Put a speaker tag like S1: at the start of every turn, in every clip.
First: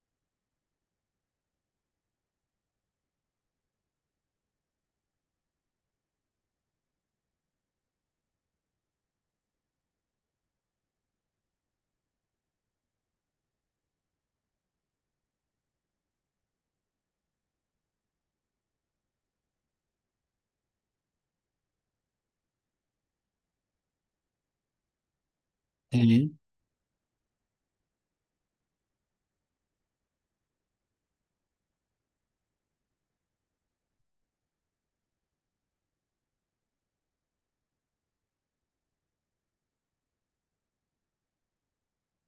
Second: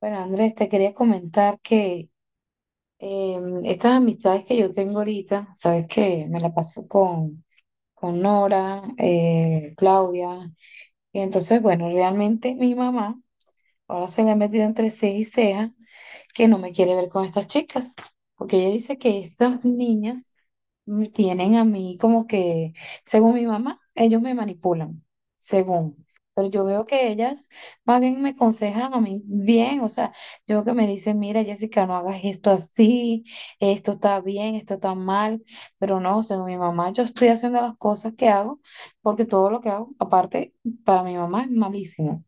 S1: Bueno, Andrés, te quería comentar que estas amistades que yo tengo ahorita, sabes que me la paso con Nora, Claudia, y entonces, bueno, realmente mi mamá. Ahora se le ha metido entre ceja y ceja que no me quiere ver con estas chicas, porque ella dice que estas niñas me tienen a mí como que, según mi mamá, ellos me manipulan, según.
S2: Sí.
S1: Pero yo veo que ellas más bien me aconsejan a mí bien, o sea, yo veo que me dicen, mira, Jessica, no hagas esto así, esto está bien, esto está mal, pero no, según mi mamá, yo estoy haciendo las cosas que hago, porque todo lo que hago, aparte, para mi mamá es malísimo.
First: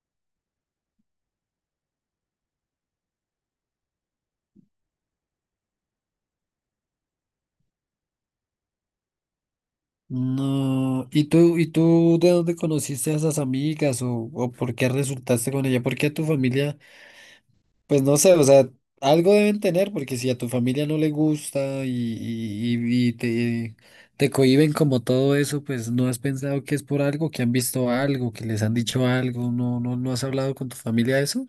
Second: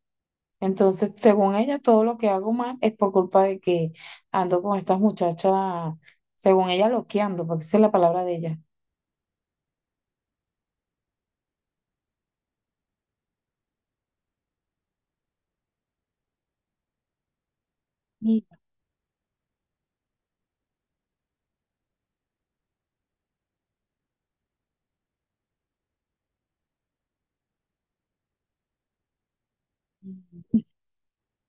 S1: Entonces, según ella, todo lo que hago mal es por culpa de que ando con estas muchachas, según ella, loqueando, porque esa es la palabra de ella.
S2: No. Y tú de dónde conociste a esas amigas o por qué resultaste con ella? ¿Por qué a tu familia? Pues no sé, o
S1: Mira,
S2: sea, algo deben tener, porque si a tu familia no le gusta y te, te cohíben como todo eso, pues no has pensado que es por algo, que han visto algo, que les han dicho algo, no has hablado con tu familia de eso.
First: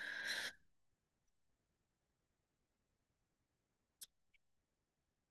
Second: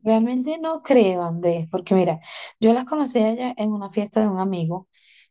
S1: realmente no creo, Andrés, porque mira, yo las conocí a ellas en una fiesta de un amigo.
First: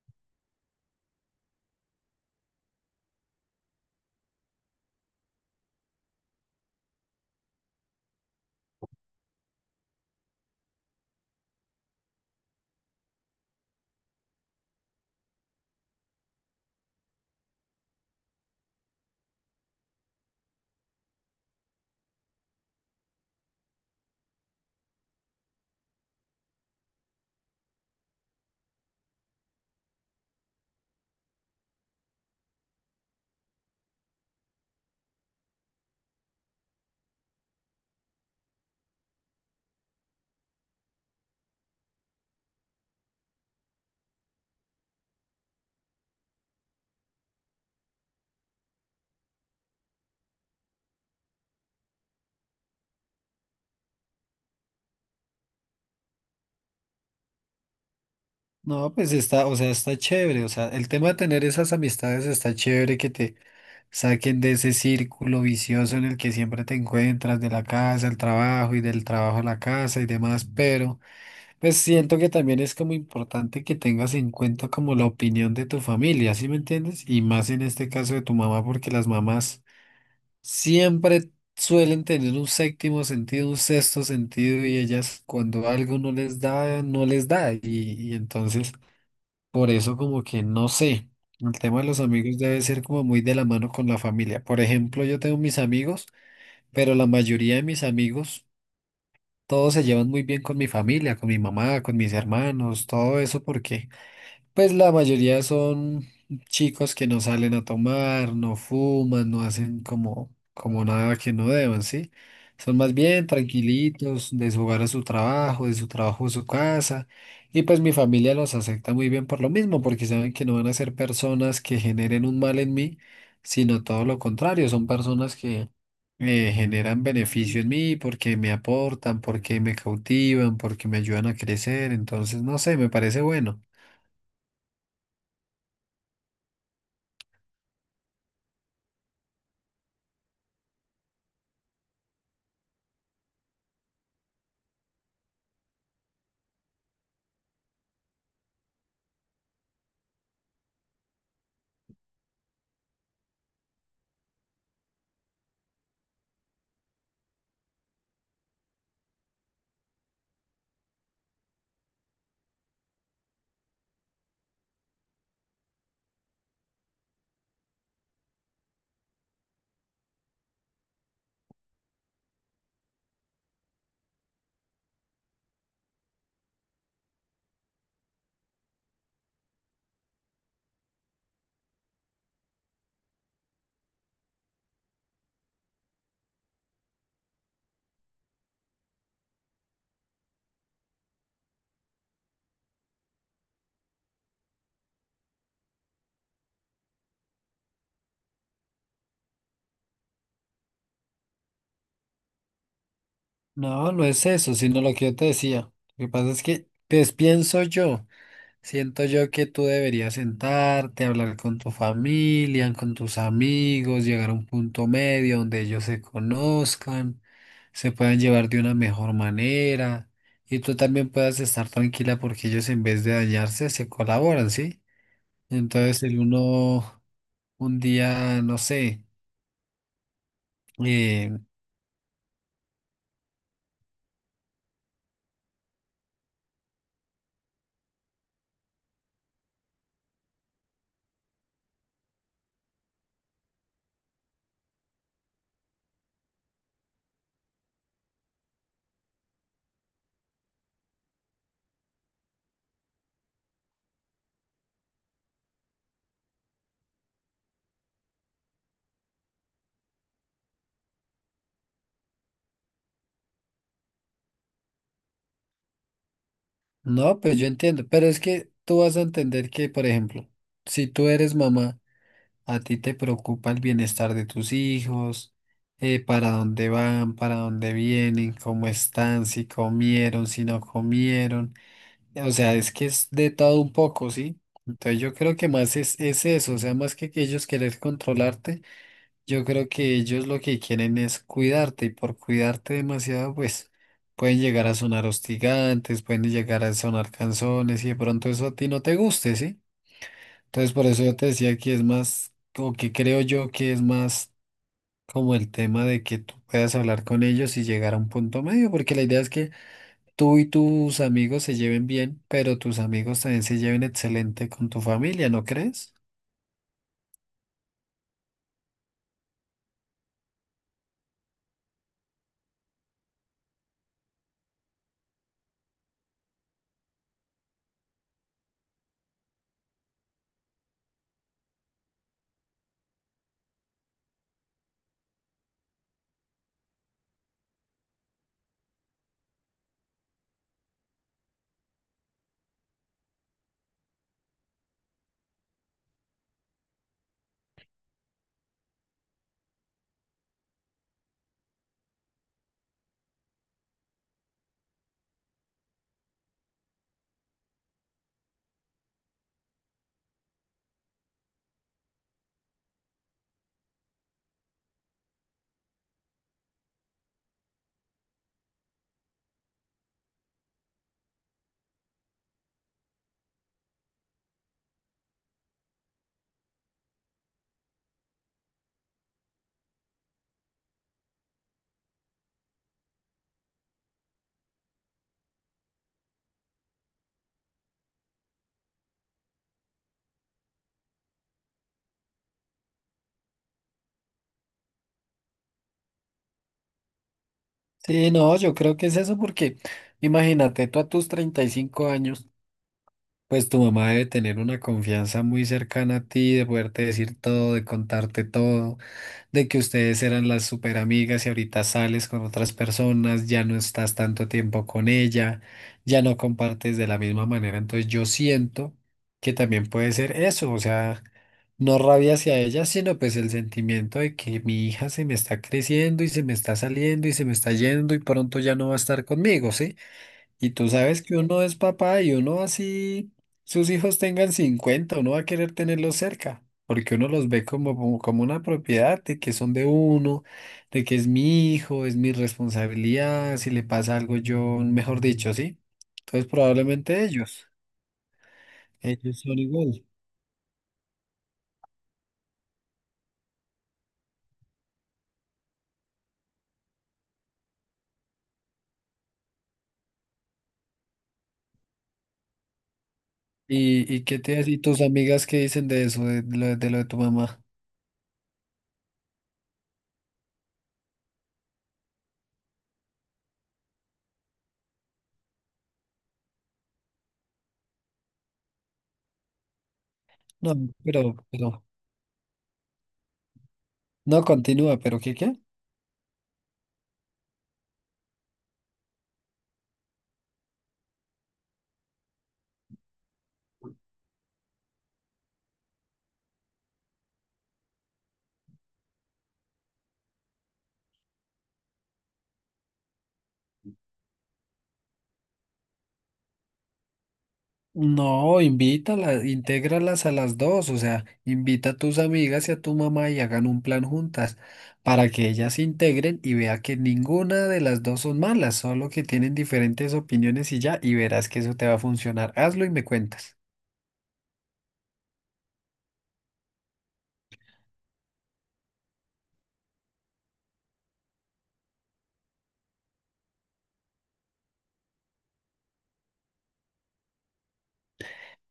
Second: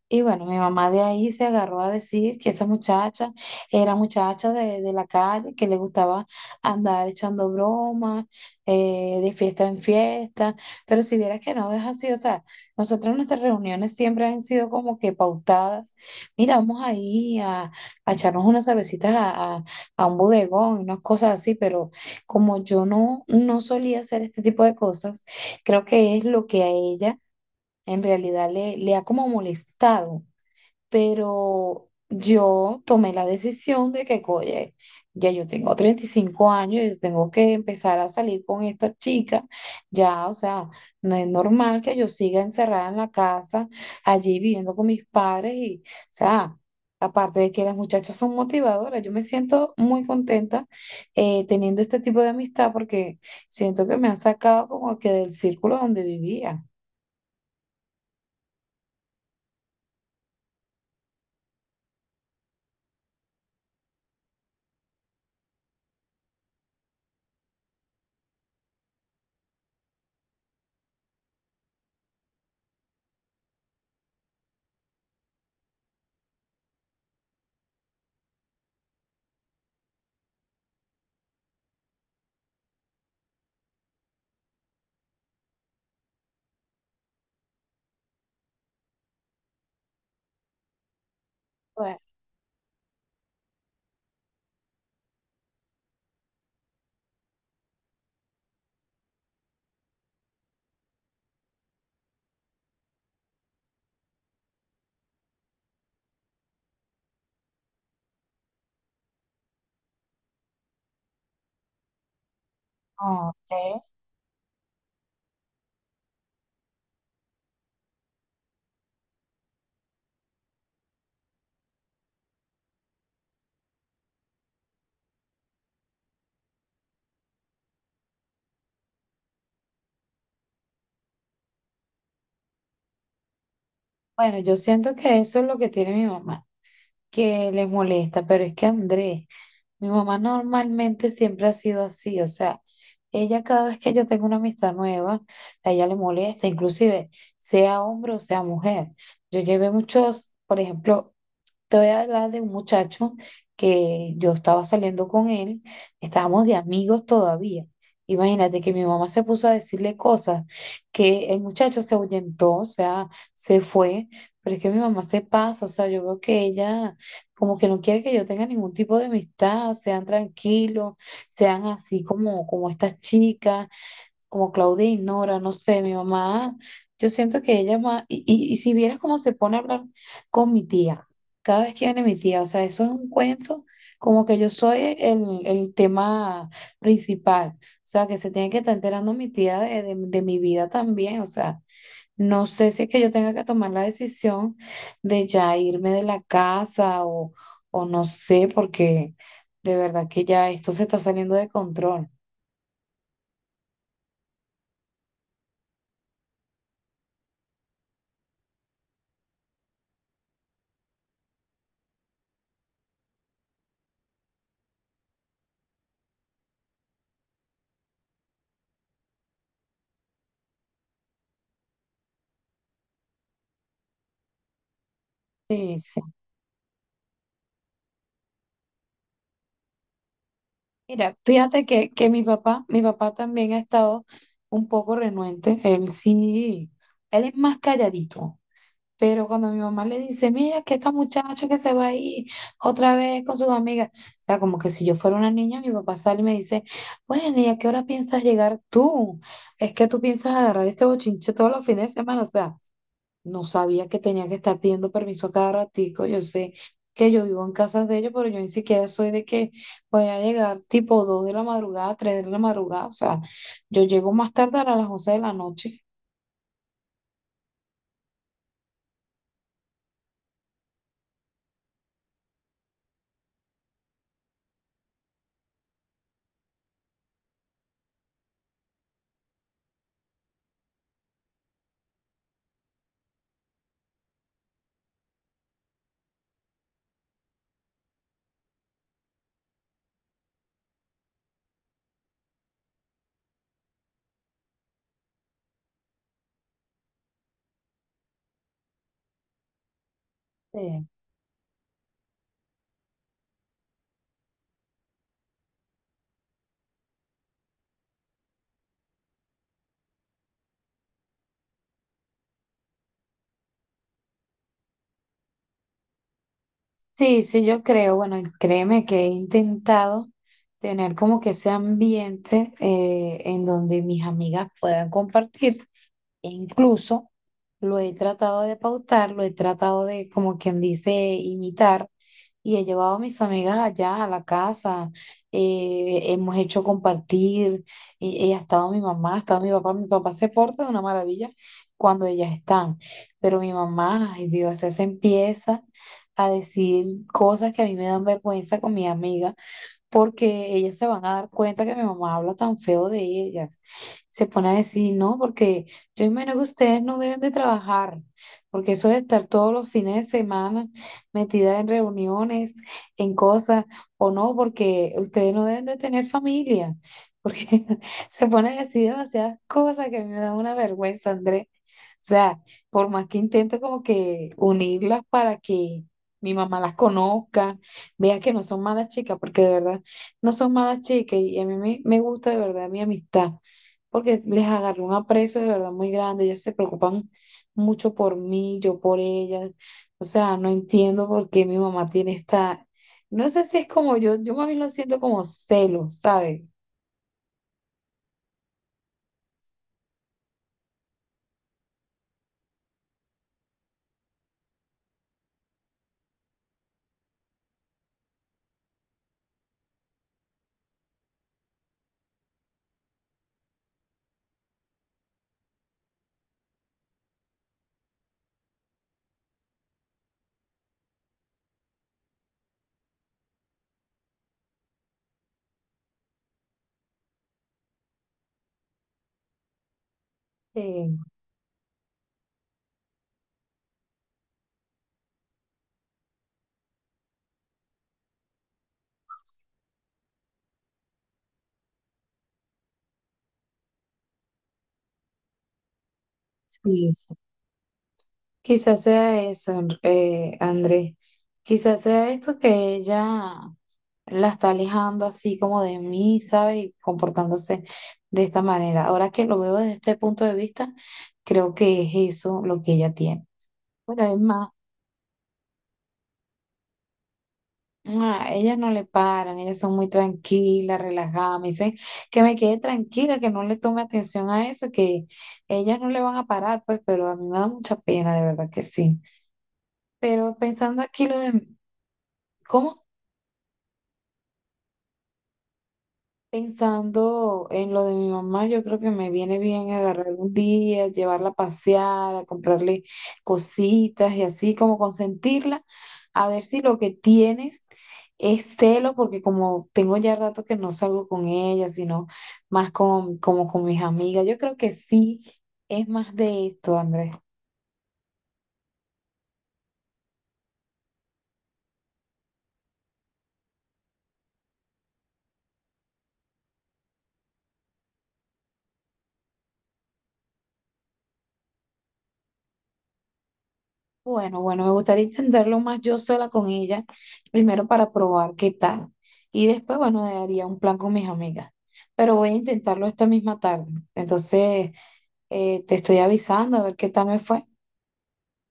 S1: Y bueno, mi mamá de ahí se agarró a decir que esa muchacha era muchacha de la calle, que le gustaba andar echando bromas, de fiesta en fiesta, pero si vieras que no es así, o sea, nosotros nuestras reuniones siempre han sido como que pautadas, mira, vamos ahí a echarnos unas cervecitas a un bodegón y unas cosas así, pero como yo no solía hacer este tipo de cosas, creo que es lo que a ella en realidad le ha como molestado pero yo tomé la decisión de que, oye, ya yo tengo 35 años, yo tengo que empezar a salir con esta chica, ya, o sea, no es normal que yo siga encerrada en la casa, allí viviendo con mis padres y, o sea... Aparte de que las muchachas son motivadoras, yo me siento muy contenta teniendo este tipo de amistad porque siento que me han sacado como que del círculo donde vivía.
S2: No, pues está, o sea, está chévere, o sea, el tema de tener esas amistades está chévere que te saquen de ese círculo vicioso en el que siempre te encuentras de la casa al trabajo y del trabajo a la casa y demás, pero pues siento que también es como importante que tengas en cuenta como la opinión de tu familia, ¿sí me entiendes? Y más en este caso de tu mamá, porque las mamás siempre suelen tener un séptimo sentido, un sexto sentido y ellas cuando algo no les da, no les da y entonces... Por eso como que no sé, el tema de
S1: Bueno,
S2: los amigos debe ser como muy de la mano con la familia. Por ejemplo, yo tengo mis amigos, pero la mayoría de mis amigos, todos se llevan muy bien con mi familia, con mi mamá, con mis hermanos, todo eso porque... Pues la mayoría son chicos que no salen a tomar, no fuman, no hacen como, como nada que no deban, ¿sí? Son más bien
S1: ok.
S2: tranquilitos, de su hogar a su trabajo, de su trabajo a su casa. Y pues mi familia los acepta muy bien por lo mismo, porque saben que no van a ser personas que generen un mal en mí, sino todo lo contrario, son personas que generan beneficio en mí porque me aportan, porque me cautivan, porque me ayudan a crecer. Entonces, no sé, me parece bueno.
S1: Bueno, yo siento que eso es lo que tiene mi mamá, que les molesta, pero es que Andrés, mi mamá normalmente siempre ha sido así, o sea, ella cada vez que yo tengo una amistad nueva, a ella le molesta, inclusive sea hombre o sea mujer. Yo llevé muchos, por ejemplo, te voy a hablar de un muchacho que yo estaba saliendo con él, estábamos de amigos todavía. Imagínate que mi mamá se puso a decirle cosas, que el muchacho se ahuyentó, o sea, se fue, pero es que mi mamá se pasa, o sea, yo veo que ella como que no quiere que yo tenga ningún tipo de amistad, sean tranquilos, sean así como, como estas chicas como Claudine, Nora, no sé, mi mamá, yo siento que ella más, y si vieras cómo se pone a hablar con mi tía, cada vez que viene mi tía, o sea, eso es un cuento, como que yo soy el tema principal, o sea, que se tiene que estar enterando mi tía de mi vida también, o sea, no sé si es que yo tenga que tomar la decisión de ya irme de la casa o no sé, porque de verdad que ya esto se está saliendo de control.
S2: No, no es eso, sino lo que yo te decía. Lo que pasa es que, pues pienso yo, siento yo que tú deberías sentarte, hablar con tu familia, con tus amigos, llegar a un punto medio donde ellos se conozcan, se puedan llevar de una mejor manera y tú también puedas estar tranquila porque ellos en vez de dañarse se colaboran, ¿sí?
S1: Sí, sí.
S2: Entonces el uno, un día, no sé.
S1: Mira,
S2: eh,
S1: fíjate que, mi papá también ha estado un poco renuente. Él sí, él es más calladito, pero cuando mi mamá le dice, mira, que esta muchacha que se va a ir otra vez con sus amigas, o sea, como que si yo fuera una niña, mi papá sale y me dice, bueno, ¿y a qué hora piensas llegar tú? Es que tú piensas agarrar este bochinche todos los fines de semana, o sea. No sabía que tenía que estar pidiendo permiso a cada ratico. Yo sé que yo vivo en casas de ellos, pero yo ni siquiera soy de que voy a llegar tipo 2 de la madrugada, 3 de la madrugada. O sea, yo llego más tardar a las 11 de la noche.
S2: No, pues yo entiendo, pero es que tú vas a entender que, por ejemplo, si tú eres mamá, a ti te preocupa el bienestar de tus hijos, para dónde van, para dónde vienen, cómo están, si comieron, si no comieron. O sea, es que es de todo un poco, ¿sí? Entonces yo creo que más es eso, o sea, más que ellos querer controlarte. Yo creo que ellos lo que quieren es cuidarte y por cuidarte demasiado, pues pueden llegar a sonar hostigantes, pueden llegar a sonar canzones y de pronto eso a ti no te guste, ¿sí? Entonces por
S1: Sí,
S2: eso yo te decía que es más, o que creo yo que es más como el tema de que tú puedas hablar con ellos y llegar a un punto medio, porque la idea es que tú y tus amigos se lleven bien, pero tus amigos también se lleven excelente con tu familia, ¿no crees?
S1: sí, sí, yo creo. Bueno, y créeme que he intentado tener como que ese ambiente en donde mis amigas puedan compartir. E incluso lo he tratado de pautar, lo he tratado de, como quien dice, imitar. Y he llevado a mis amigas allá a la casa. Hemos hecho compartir. Y ha estado mi mamá, ha estado mi papá. Mi papá se porta de una maravilla cuando ellas están. Pero mi mamá, ay Dios, ella se empieza a decir cosas que a mí me dan vergüenza con mi amiga porque ellas se van a dar cuenta que mi mamá habla tan feo de ellas. Se pone a decir, no, porque yo imagino que ustedes no deben de trabajar, porque eso de estar todos los fines de semana metida en reuniones, en cosas, o no, porque ustedes no deben de tener familia, porque se pone a decir demasiadas cosas que a mí me da una vergüenza, Andrés. O sea, por más que intento como que unirlas para que mi mamá las conozca, vea que no son malas chicas, porque de verdad no son malas chicas y a mí me gusta de verdad mi amistad, porque les agarré un aprecio de verdad muy grande, ellas se preocupan mucho por mí, yo por ellas, o sea, no entiendo por qué mi mamá tiene esta, no sé si es como yo, más bien lo siento como celos, ¿sabes?
S2: Sí, no, yo creo que es eso porque imagínate tú a tus 35 años. Pues tu mamá debe tener una confianza muy cercana a ti, de poderte decir todo, de contarte todo, de que ustedes eran las super amigas y ahorita sales con otras personas, ya no estás tanto tiempo con ella, ya no compartes de la misma manera. Entonces yo siento que también puede ser eso, o sea, no rabia hacia ella, sino pues el sentimiento de que mi hija se me está creciendo y se me está saliendo y se me está yendo y pronto ya no va a estar conmigo, ¿sí? Y tú
S1: Sí.
S2: sabes que uno es papá y uno así sus hijos tengan 50 uno va a querer tenerlos cerca, porque uno los ve como, como, como una propiedad de que son de uno, de que es mi hijo, es mi responsabilidad, si le pasa algo yo, mejor dicho, ¿sí? Entonces
S1: Sí,
S2: probablemente
S1: sí.
S2: ellos,
S1: Quizás
S2: ellos
S1: sea
S2: son
S1: eso,
S2: igual.
S1: Andrés, quizás sea esto que ella... la está alejando así como de mí, ¿sabe? Y comportándose de esta manera. Ahora que lo veo desde este punto de vista, creo que es eso lo que ella tiene. Bueno,
S2: Y
S1: es
S2: qué te
S1: más,
S2: y tus amigas qué dicen de eso, de, lo de lo de tu mamá?
S1: ah, ellas no le paran, ellas son muy tranquilas, relajadas, me dicen que me quede tranquila, que no le tome atención a eso, que ellas no le van a parar, pues, pero a mí me da mucha pena, de verdad que sí. Pero
S2: No,
S1: pensando aquí lo de,
S2: pero,
S1: ¿cómo?
S2: no, continúa, pero ¿qué?
S1: Pensando en lo de mi mamá, yo creo que me viene bien agarrar un día, llevarla a pasear, a comprarle cositas y así como consentirla, a ver si lo que tienes es celo, porque como tengo ya rato que no salgo con ella, sino más con, como con mis amigas, yo creo que sí es más de esto, Andrés.
S2: No, invítalas, intégralas a las dos, o sea, invita a tus amigas y a tu mamá y hagan un plan juntas para que ellas se integren y vea que ninguna de las dos son malas, solo que tienen diferentes opiniones y ya, y verás que eso te va a funcionar. Hazlo y me cuentas.
S1: Bueno, bueno, me gustaría intentarlo más yo sola con ella, primero para probar qué tal. Y después, bueno, haría un plan con mis amigas. Pero voy a intentarlo esta misma tarde. Entonces, te estoy avisando a ver qué tal me fue.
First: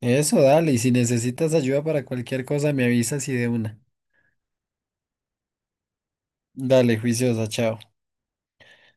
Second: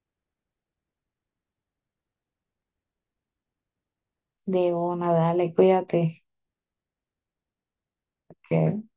S2: Eso, dale, y si necesitas ayuda para cualquier cosa, me avisas y de una.
S1: De una, dale, cuídate.
S2: Dale, juiciosa, chao.
S1: Que